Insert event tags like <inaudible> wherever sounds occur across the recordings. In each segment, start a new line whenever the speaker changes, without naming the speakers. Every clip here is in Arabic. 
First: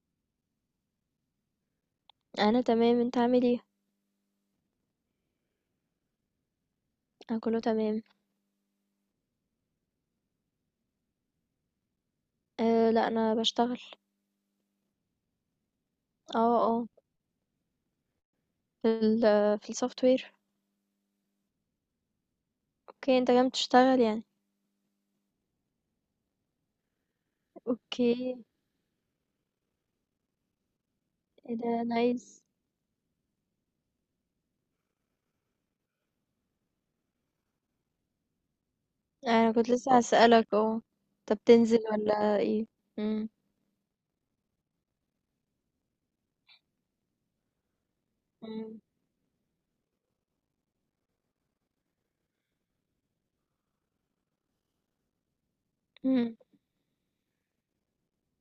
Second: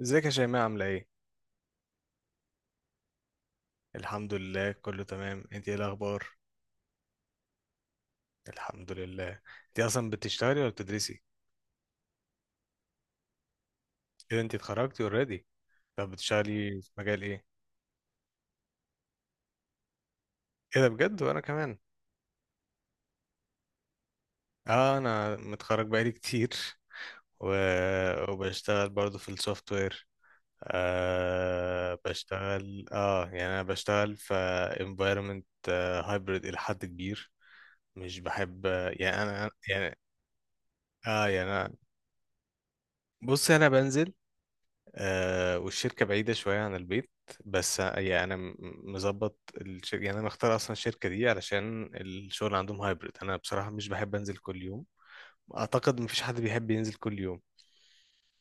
ازيك يا شيماء عاملة ايه؟
أنا تمام، أنت عامل إيه؟
الحمد لله، كله تمام. انت ايه الأخبار؟
أنا كله تمام.
الحمد لله. انت أصلا بتشتغلي ولا بتدرسي؟
آه لأ أنا باشتغل.
ايه ده، انت اتخرجتي اوريدي. طب
آه،
بتشتغلي
آه،
في مجال ايه؟
في ال في الsoftware.
ايه ده بجد؟ وانا كمان.
أوكي أنت كمان بتشتغل يعني.
اه انا متخرج بقالي كتير و...
أوكي،
وبشتغل برضو في السوفت وير.
إيه ده nice.
بشتغل يعني انا بشتغل في environment hybrid إلى حد كبير. مش بحب، يعني انا
أنا كنت لسه
يعني
هاسألك،
اه
أنت
يعني أنا-
بتنزل والّا إيه؟ إمم.
بص، انا بنزل. آه، والشركة بعيدة شوية عن البيت، بس يعني أنا م-
إمم.
مظبط الشركة. يعني أنا مختار أصلا الشركة دي علشان الشغل عندهم هايبرد. أنا بصراحة مش بحب أنزل كل يوم، أعتقد مفيش
إمم.
حد بيحب ينزل كل يوم.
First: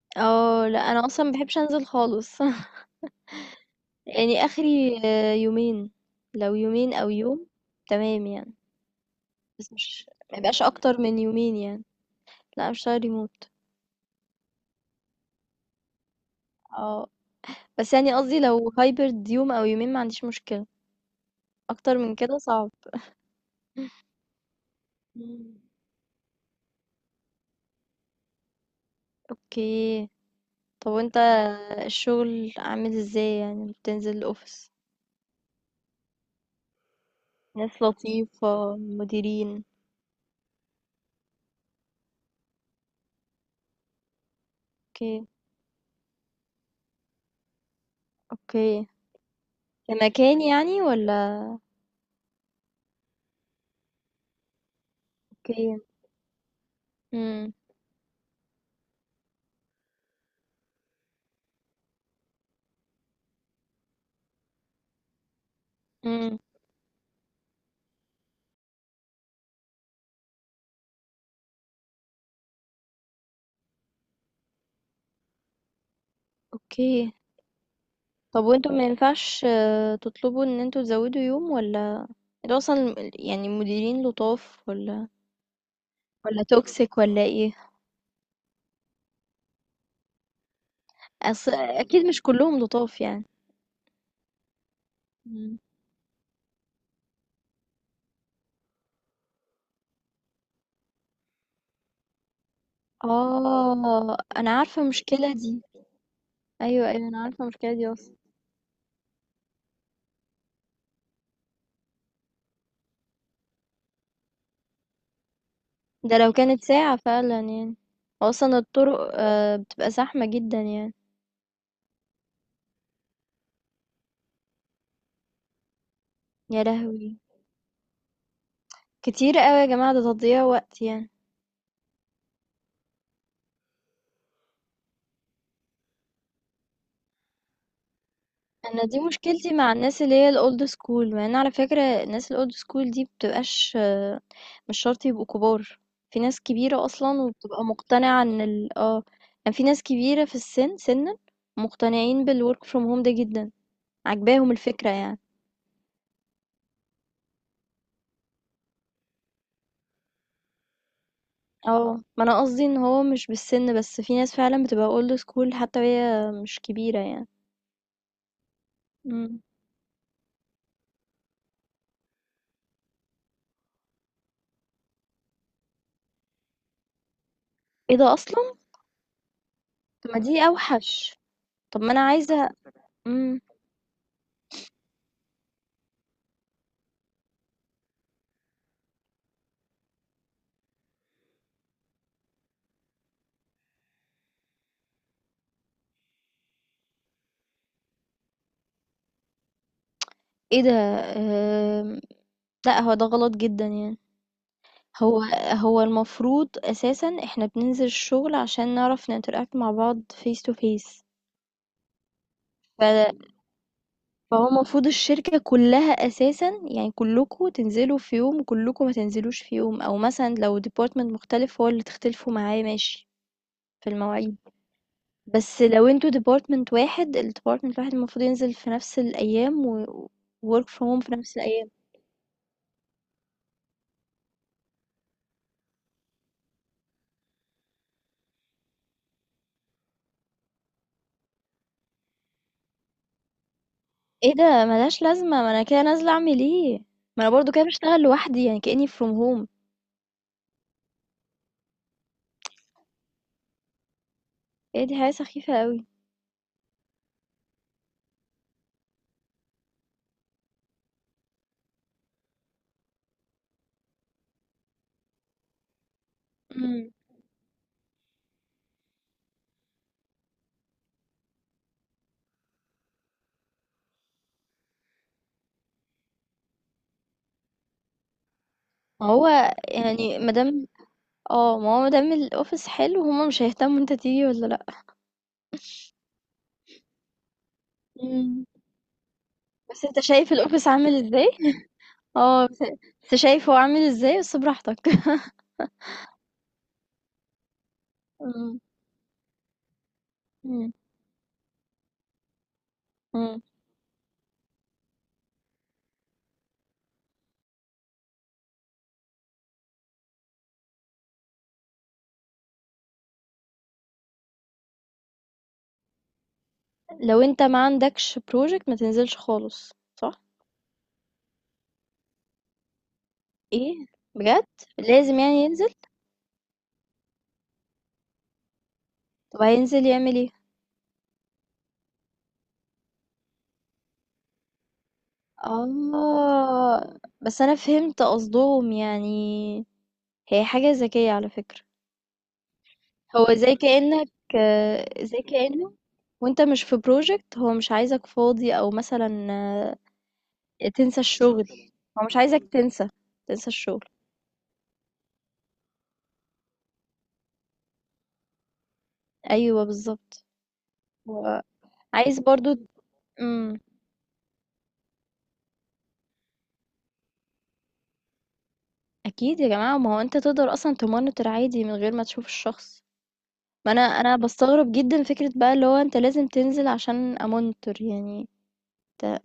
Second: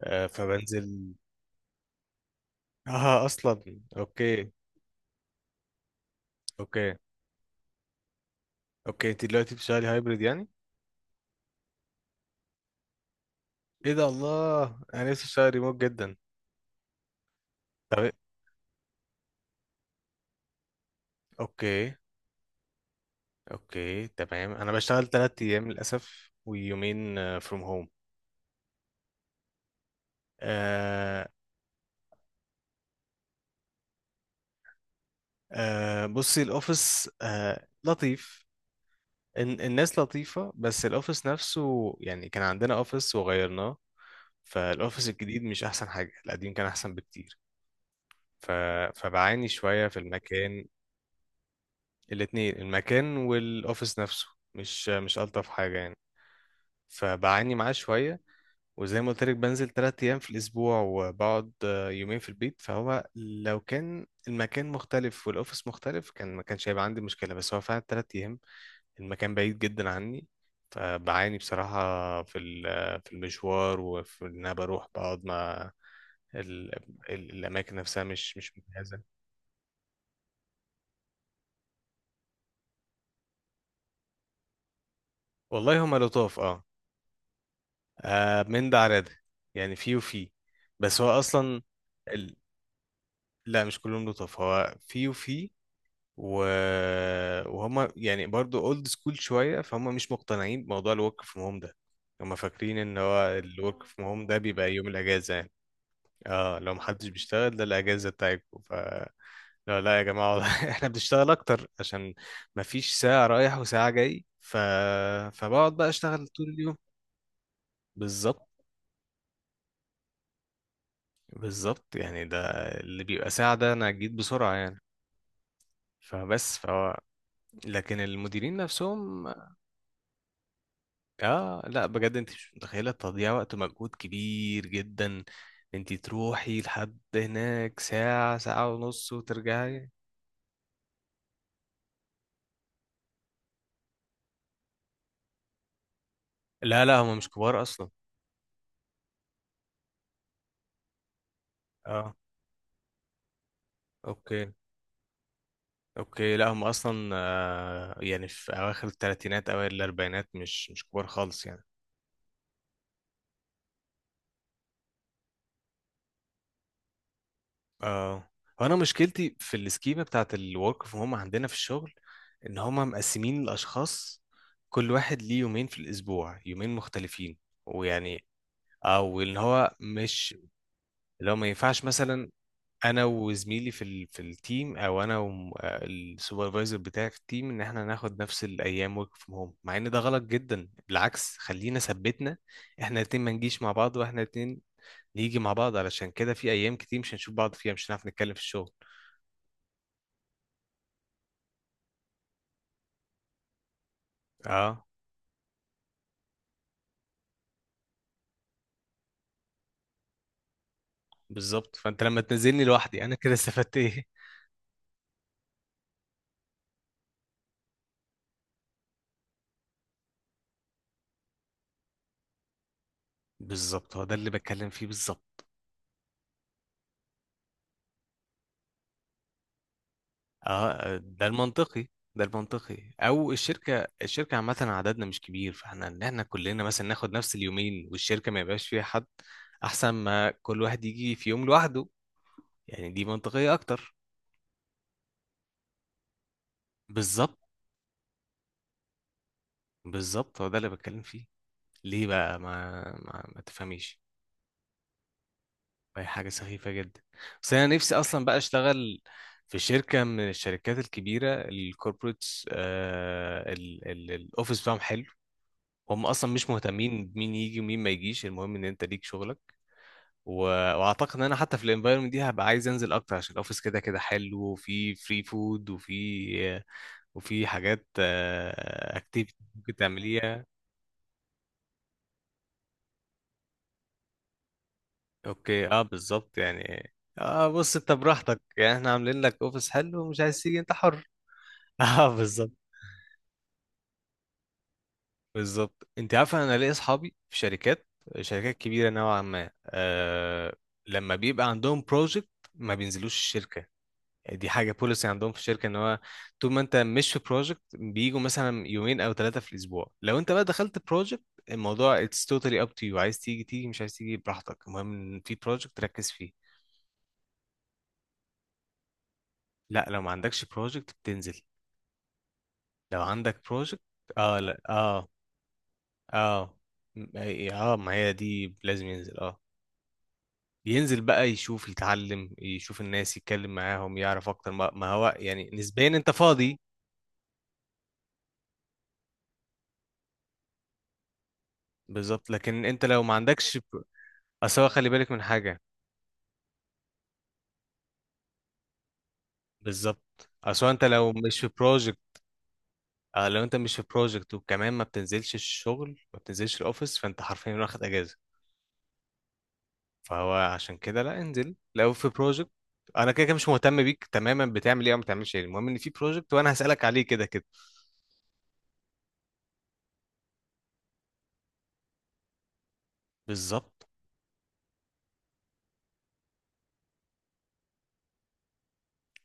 آه، لأ أنا
فبنزل.
أصلًا ما باحبش أنزل خالص. <laughs>
أصلا
يعني
أوكي.
آخري يومين، لو
أوكي.
يومين أو يوم تمام يعني.
أوكي، أنت دلوقتي
بس
بتشتغلي
مش
هايبرد
ما
يعني؟
يبقاش أكتر من يومين يعني. لأ أنا باشتغل remote.
إيه ده، الله، أنا نفسي أشتغل ريموت جدا.
آه، بس
طب إيه؟
يعني قصدي لو hybrid يوم أو يومين ما عنديش مشكلة.
أوكي.
أكتر من كده صعب.
أوكي
<laughs>
تمام، أنا بشتغل تلات
مم.
أيام للأسف ويومين فروم هوم.
اوكي. طب وانت الشغل عامل ازاي؟ يعني بتنزل الأوفيس؟
بصي، الاوفيس
ناس
لطيف.
لطيفة، مديرين؟
الناس لطيفة بس الاوفيس نفسه، يعني كان عندنا اوفيس وغيرناه، فالاوفيس
اوكي.
الجديد مش احسن حاجة، القديم كان احسن بكتير. ف...
اوكي.
فبعاني شوية في
كمكان
المكان.
يعني ولا؟
الاتنين، المكان والاوفيس نفسه، مش الطف
اوكي.
حاجة يعني.
امم.
فبعاني معاه شوية. وزي ما قلت لك بنزل تلات أيام في الأسبوع، وبقعد آه، يومين في البيت. فهو لو كان المكان مختلف والأوفيس مختلف، كان
امم.
ما كانش هيبقى عندي مشكلة، بس هو فعلا تلات أيام. المكان بعيد جدا عني، فبعاني بصراحة في في المشوار، وفي إن أنا بروح بقعد مع ال-
اوكي.
الأماكن نفسها، مش
طب
مش
وانتوا ما
مجهزة.
ينفعش، تطلبوا ان انتوا تزودوا يوم ولا؟ انتوا اصلا يعني المديرين لطاف ولا،
والله هما لطاف،
ولا
اه.
توكسيك ولا ايه؟
آه، من ده على ده، يعني في وفي، بس هو
أصل
أصلا
اكيد مش
ال...
كلهم لطاف يعني.
لا، مش كلهم لطاف، هو في وفي.
إمم.
و... وهما يعني برضو اولد سكول شوية، فهم مش مقتنعين بموضوع الورك فروم هوم ده. هما فاكرين ان هو الورك فروم
آه،
هوم ده
أنا
بيبقى
عارفة
يوم
المشكلة
الأجازة يعني.
دي.
اه، لو
أيوه،
محدش
أيوه، أنا عارفة
بيشتغل ده
المشكلة دي
الاجازه
أصلًا.
بتاعتكم لا لا يا جماعه والله، <laughs> احنا بنشتغل اكتر عشان مفيش ساعه رايح وساعه جاي. فبقعد بقى
ده
اشتغل
لو
طول
كانت
اليوم.
ساعة فعلًا يعني.
بالظبط.
وأصلًا الطرق بتبقى زحمة جدًا يعني.
بالظبط يعني، ده اللي بيبقى ساعه ده انا جيت بسرعه يعني. فبس
يا
فهو،
لهوي!
لكن المديرين نفسهم.
كتير أوي يا جماعة، ده تضييع وقت يعني.
اه لا بجد، انت مش متخيله، تضييع وقت ومجهود كبير جدا. انت تروحي لحد هناك ساعه، ساعه
أنا دي
ونص،
مشكلتي مع
وترجعي.
الناس اللي هي الold school، مع إن على فكرة الناس الold school دي بتبقاش، مش شرط يبقوا كبار. في ناس
لا
كبيرة
لا، هم
أصلًا
مش كبار
وبتبقى
اصلا.
مقتنعة إن ال آه، يعني في ناس كبيرة في السِن سِنًا
اه.
مقتنعين بالwork from home ده جدًا، عاجباهم
اوكي.
الفكرة يعني.
اوكي، لا هم اصلا آه، يعني في اواخر الثلاثينات اوائل الاربعينات، مش كبار خالص يعني.
آه، ما أنا قصدي إن هو مش بالسن، بس في ناس فعلًا بتبقى old school حتى وهي مش كبيرة يعني.
اه. وانا مشكلتي
إمم.
في السكيمه بتاعت الورك فروم هم عندنا في الشغل، ان هم مقسمين الاشخاص، كل واحد ليه يومين في الاسبوع، يومين مختلفين،
إيه ده
ويعني،
أصلًا!
او ان هو
طب ما
مش،
دي أوحش.
لو ما
طب
ينفعش
ما أنا
مثلا
عايزة
انا
إمم.
وزميلي في في التيم، او انا والسوبرفايزر بتاعي في التيم، ان احنا ناخد نفس الايام ورك فروم هوم. مع ان ده غلط جدا بالعكس، خلينا ثبتنا احنا الاتنين ما نجيش مع بعض، واحنا الاتنين نيجي مع بعض، علشان كده في ايام كتير مش هنشوف بعض فيها، مش هنعرف نتكلم في الشغل.
إيه ده. آمم. لأ هو ده غلط جدًا يعني.
اه
هو هو المفروض أساسًا إحنا بننزل الشغل عشان نعرف نinteract مع بعض face to face.
بالظبط، فانت لما تنزلني
ف
لوحدي انا كده استفدت ايه؟
فهو المفروض الشركة كلها أساسًا يعني كلكم تنزلوا في يوم وكلكم ما تنزلوش في يوم، أو مثلًا لو department مختلف هو اللي تختلفوا معاه ماشي. في
بالظبط هو ده اللي
المواعيد.
بتكلم فيه بالظبط.
بس لو انتوا ديبارتمنت واحد، الديبارتمنت الواحد المفروض ينزل في نفس الايام و work
اه
from
آه،
home في
ده
نفس الايام.
المنطقي. ده المنطقي، او الشركه، الشركه عامه عددنا مش كبير، فاحنا ان احنا كلنا مثلا ناخد نفس اليومين والشركه ما يبقاش فيها حد، احسن ما كل واحد يجي في يوم لوحده. يعني دي منطقيه اكتر.
ايه ده ملهاش لازمه، ما انا كده نازله اعمل ايه؟ ما انا
بالظبط.
برضو كده بشتغل لوحدي يعني كاني from home.
بالظبط هو ده اللي بتكلم فيه. ليه بقى ما تفهميش؟
ايه دي حاجه سخيفه قوي.
هي حاجه سخيفه جدا. بس انا نفسي اصلا بقى اشتغل في شركه من الشركات الكبيره، الكوربوريتس، الاوفيس بتاعهم حلو. هم اصلا مش
امم.
مهتمين بمين يجي ومين ما يجيش، المهم ان انت ليك شغلك. و... واعتقد ان انا حتى في الانفايرمنت دي هبقى عايز انزل اكتر، عشان الاوفيس كده كده حلو، وفي فري فود، وفي وفي حاجات
ما
اكتيفيتي
هو
ممكن
يعني
تعمليها.
مادام اه ما هو مادام الاوفيس حلو هما مش هيهتموا انت تيجي ولا لا.
اوكي اه بالظبط يعني. اه بص، انت براحتك
امم.
يعني، احنا عاملين لك اوفيس
بس انت
حلو ومش
شايف
عايز تيجي،
الاوفيس
انت
عامل
حر.
ازاي.
<laughs>
<laughs>
اه
اه
بالظبط.
بس بس شايف هو عامل ازاي، بس براحتك.
بالظبط، انت عارفه، انا ليا اصحابي في شركات،
<laughs>
شركات
امم.
كبيره نوعا ما آه، لما بيبقى عندهم بروجكت ما بينزلوش
امم.
الشركه. دي حاجة بوليسي عندهم في الشركة، ان هو طول ما انت مش في بروجكت بيجوا مثلا يومين او ثلاثة في الاسبوع، لو انت بقى دخلت بروجكت الموضوع it's totally up to you، عايز تيجي تيجي، مش عايز تيجي براحتك، المهم ان في بروجكت تركز فيه.
لو أنت ما عندكش project ما تنزلش خالص،
لا لو ما
صح؟
عندكش بروجكت بتنزل، لو عندك بروجكت.
إيه؟
اه
بجد؟
لا اه.
لازم يعني ينزل؟
اه م- ما هي دي لازم ينزل اه.
طب هينزل يعمل إيه؟
ينزل بقى يشوف، يتعلم، يشوف الناس، يتكلم معاهم، يعرف اكتر، ما هو يعني نسبيا انت فاضي.
آه بس أنا فهمت قصدهم يعني. هي حاجة ذكية على فكرة.
بالظبط. لكن انت لو ما
هو زي
عندكش
كأنك
اصل هو خلي
آه،
بالك
زي
من حاجة.
كأنه. وانت مش في بروجكت هو مش عايزك فاضي او مثلا،
بالظبط اصل انت
تنسى
لو مش
الشغل.
في بروجكت،
هو مش عايزك تنسى.
آه لو
تنسى
انت مش في
الشغل.
بروجكت وكمان ما بتنزلش الشغل، ما بتنزلش الاوفيس، فانت حرفيا واخد اجازه.
ايوه بالظبط.
فهو عشان كده لا،
هو
انزل لو في
عايز
بروجكت،
برضو.
انا كده كده مش
مم.
مهتم بيك تماما بتعمل ايه او ما بتعملش ايه، المهم ان في بروجكت وانا هسالك عليه كده كده.
أكيد يا جماعة، ما هو أنت تقدر أصلًا تmonitor عادي من غير ما تشوف الشخص. ما أنا
بالظبط.
أنا باستغرب جدًا فكرة بقى، اللي هو أنت لازم تنزل عشان أmonitor يعني. أنت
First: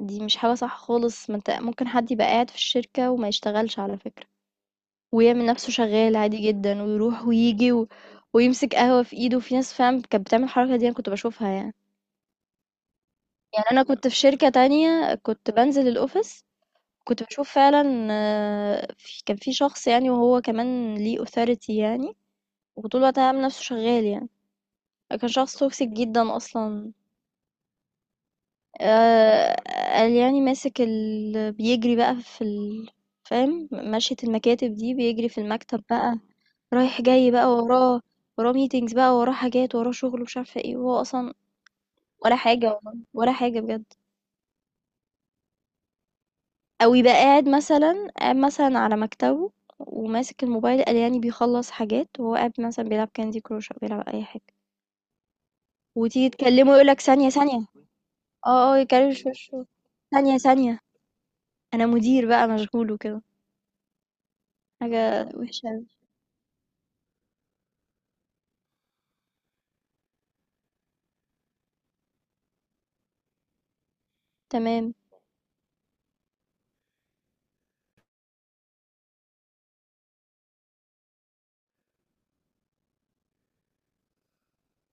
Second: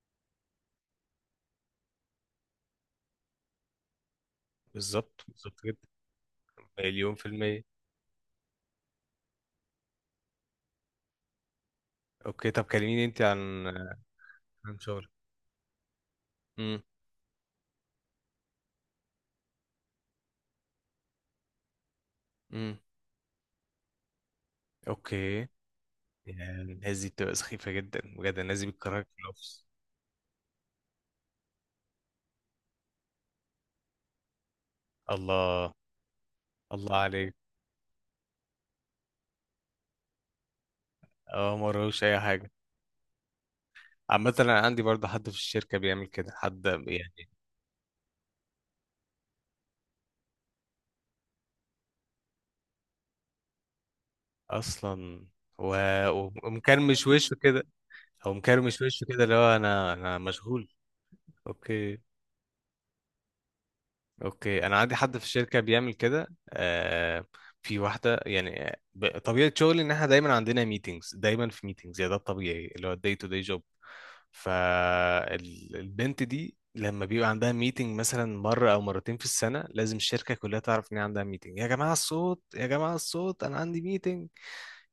دي مش حاجة صح خالص، ما أنت ممكن حد يبقى قاعد في الشركة وما يشتغلش على فكرة،
بالظبط
ويعمل
بالظبط
نفسه
جدا.
شغال عادي جدًا،
مليون في
ويروح
الميه.
وييجي ويمسك قهوة في إيده. في ناس فعلًا كانت بتعمل الحركة دي، أنا كنت باشوفها يعني.
اوكي طب كلميني انت
يعني
عن
أنا كنت في شركة
عن شغلك.
تانية كنت بانزل الoffice.
امم.
كنت باشوف فعلًا، كان في شخص يعني، وهو كمان ليه authority يعني،
امم.
وطول الوقت عامل نفسه شغال يعني. كان
اوكي.
شخص توكسيك جدا
يعني
اصلا.
الناس دي بتبقى سخيفه جدا بجد، الناس دي بتكرهك في
آه.
الاوفيس.
قال يعني ماسك بيجري بقى في فاهم مشية المكاتب دي، بيجري في
الله.
المكتب بقى،
الله
رايح جاي
عليك.
بقى وراه. وراه ميتينجز بقى، وراه حاجات، وراه شغل ومش عارفه ايه، وهو اصلا
اه ما وراهوش اي
ولا
حاجه.
حاجه والله، ولا حاجه بجد.
عامة أنا عندي برضه حد في الشركة بيعمل كده، حد
او يبقى
يعني،
قاعد مثلا، على مكتبه وماسك الموبايل، قال يعني بيخلص حاجات، وهو قاعد مثلا بيلعب كاندي كروش او بيلعب اي حاجه.
أصلا. و...
وتيجي تكلمه يقولك
ومكرمش
ثانيه
وشه كده،
ثانيه.
أو
اه اه،
مكرمش وشه كده
يكرش
اللي هو
وشه.
أنا
ثانية
مشغول.
ثانية، انا
أوكي.
مدير بقى مشغول وكده.
أوكي أنا عندي حد في
حاجة
الشركة
وحشة اوي.
بيعمل كده. آه، في واحدة يعني طبيعة شغلي إن إحنا دايما عندنا ميتينجز، دايما في ميتينجز، يعني ده الطبيعي، اللي هو الداي تو داي جوب.
تمام.
فالبنت دي لما بيبقى عندها ميتنج مثلا مرة أو مرتين في السنة لازم الشركة كلها تعرف إن هي عندها ميتنج. يا جماعة الصوت، يا جماعة الصوت، أنا عندي ميتنج.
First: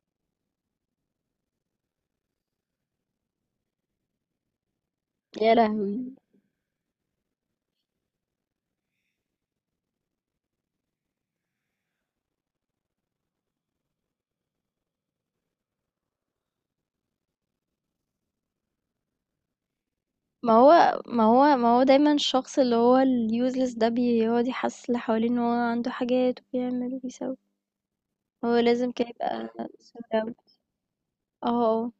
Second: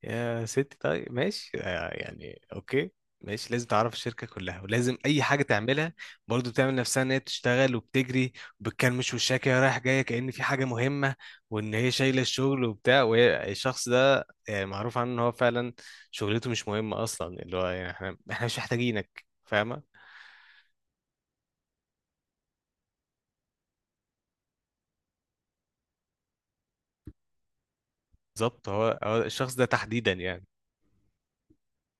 يا ستي طيب ماشي آه، يعني اوكي. ماشي، لازم تعرف الشركة كلها، ولازم أي حاجة
يا
تعملها
لهوي.
برضو تعمل نفسها إن هي بتشتغل وبتجري وبتكلمش وشها كده رايح جاية كأن في حاجة مهمة، وإن هي شايلة الشغل وبتاع، وهي الشخص ده آه، معروف عنه إن هو فعلا شغلته مش مهمة أصلا، اللي هو يعني إحنا مش محتاجينك فاهمة.
ما هو دايما الشخص اللي هو اليوزلس ده بيقعد يحسس اللي حواليه ان هو عنده حاجات، وبيعمل وبيسوي. هو
بالظبط،
لازم
هو
كده يبقى
الشخص ده تحديدا
سوداوي.
يعني.
اه. اه.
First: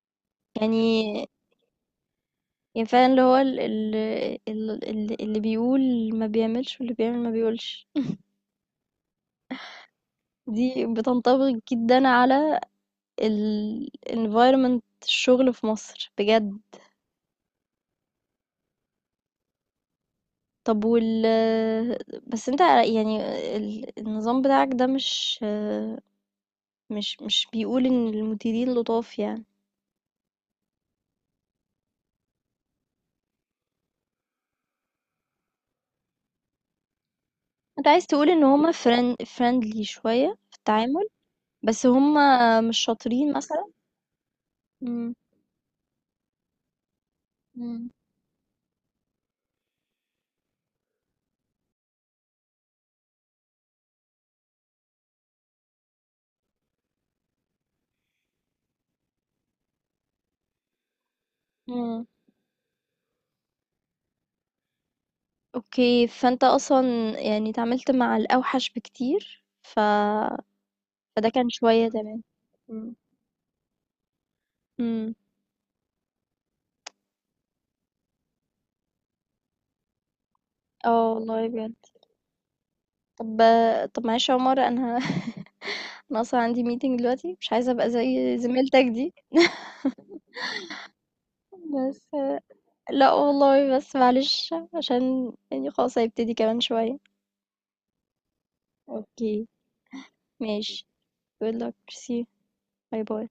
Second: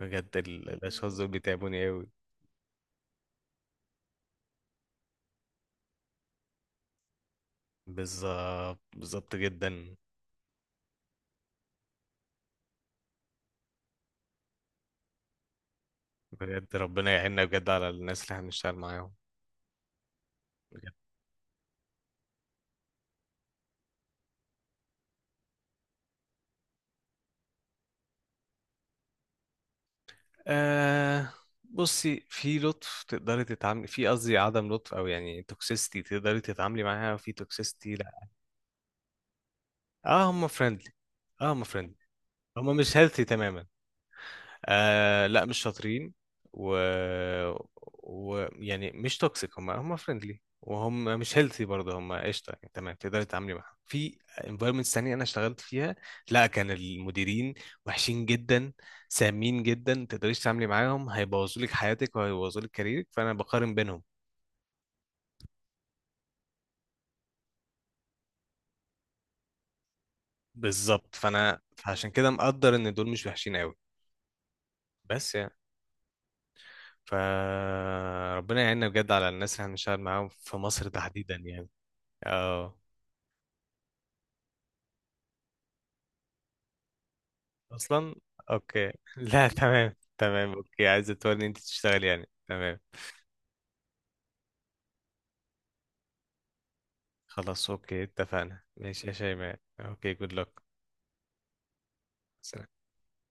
بجد الأشخاص دول
يعني
بيتعبوني أوي.
يعني فعلا اللي هو اللي بيقول ما بيعملش، واللي بيعمل ما بيقولش.
بالظبط. بالظبط جدا.
دي بتنطبق جدا على ال environment الشغل في مصر بجد.
بجد ربنا يعيننا بجد على الناس اللي احنا بنشتغل معاهم.
طب وال بس أنت يعني النظام بتاعك ده مش بيقول إن المديرين لطاف يعني.
آه بصي، في لطف تقدري تتعاملي، في قصدي عدم لطف او يعني توكسيستي تقدري تتعاملي معاها، وفي
أنت
توكسيستي
عايز
لا.
تقول إن هُم friendly
اه
شوية
هم
في
فريندلي.
التعامل،
اه هم
بس
فريندلي،
هُم
هم
مش
مش هيلثي
شاطرين مثلًا؟
تماما.
إمم.
آه لا مش شاطرين. و...
إمم.
و يعني مش توكسيك، هم فريندلي وهم مش هيلثي برضه، هم قشطه يعني تمام، تقدري تتعاملي معاهم. في انفايرمنتس تانية انا اشتغلت فيها، لا كان المديرين وحشين جدا، سامين جدا، ما تقدريش تتعاملي معاهم، هيبوظوا لك
إمم.
حياتك وهيبوظوا لك كاريرك، فانا بقارن بينهم.
أوكي، فأنت أصلًا يعني اتعاملت مع الأوحش بكتير،
بالظبط،
فده كان
فانا
شوية
فعشان
تمام.
كده مقدر ان
إمم.
دول مش وحشين قوي.
إمم.
بس يعني فربنا يعيننا بجد على الناس اللي هنشتغل معاهم في مصر
آه
تحديدا
والله
يعني.
بجد.
اه.
طب طب معلش يا عمر، أنا <laughs> أنا أصلا عندي meeting دلوقتي مش عايزة أبقى
اصلا.
زي زميلتك
اوكي
دي.
<laughs> لا تمام تمام اوكي، عايزه تورني انت تشتغل
بس
يعني، تمام.
لا والله بس معلش، عشان يعني خلاص هيبتدي كمان شوية.
خلاص اوكي اتفقنا، ماشي يا
اوكي.
شيماء اوكي، جود لك.
ماشي. good luck, see you. باي باي.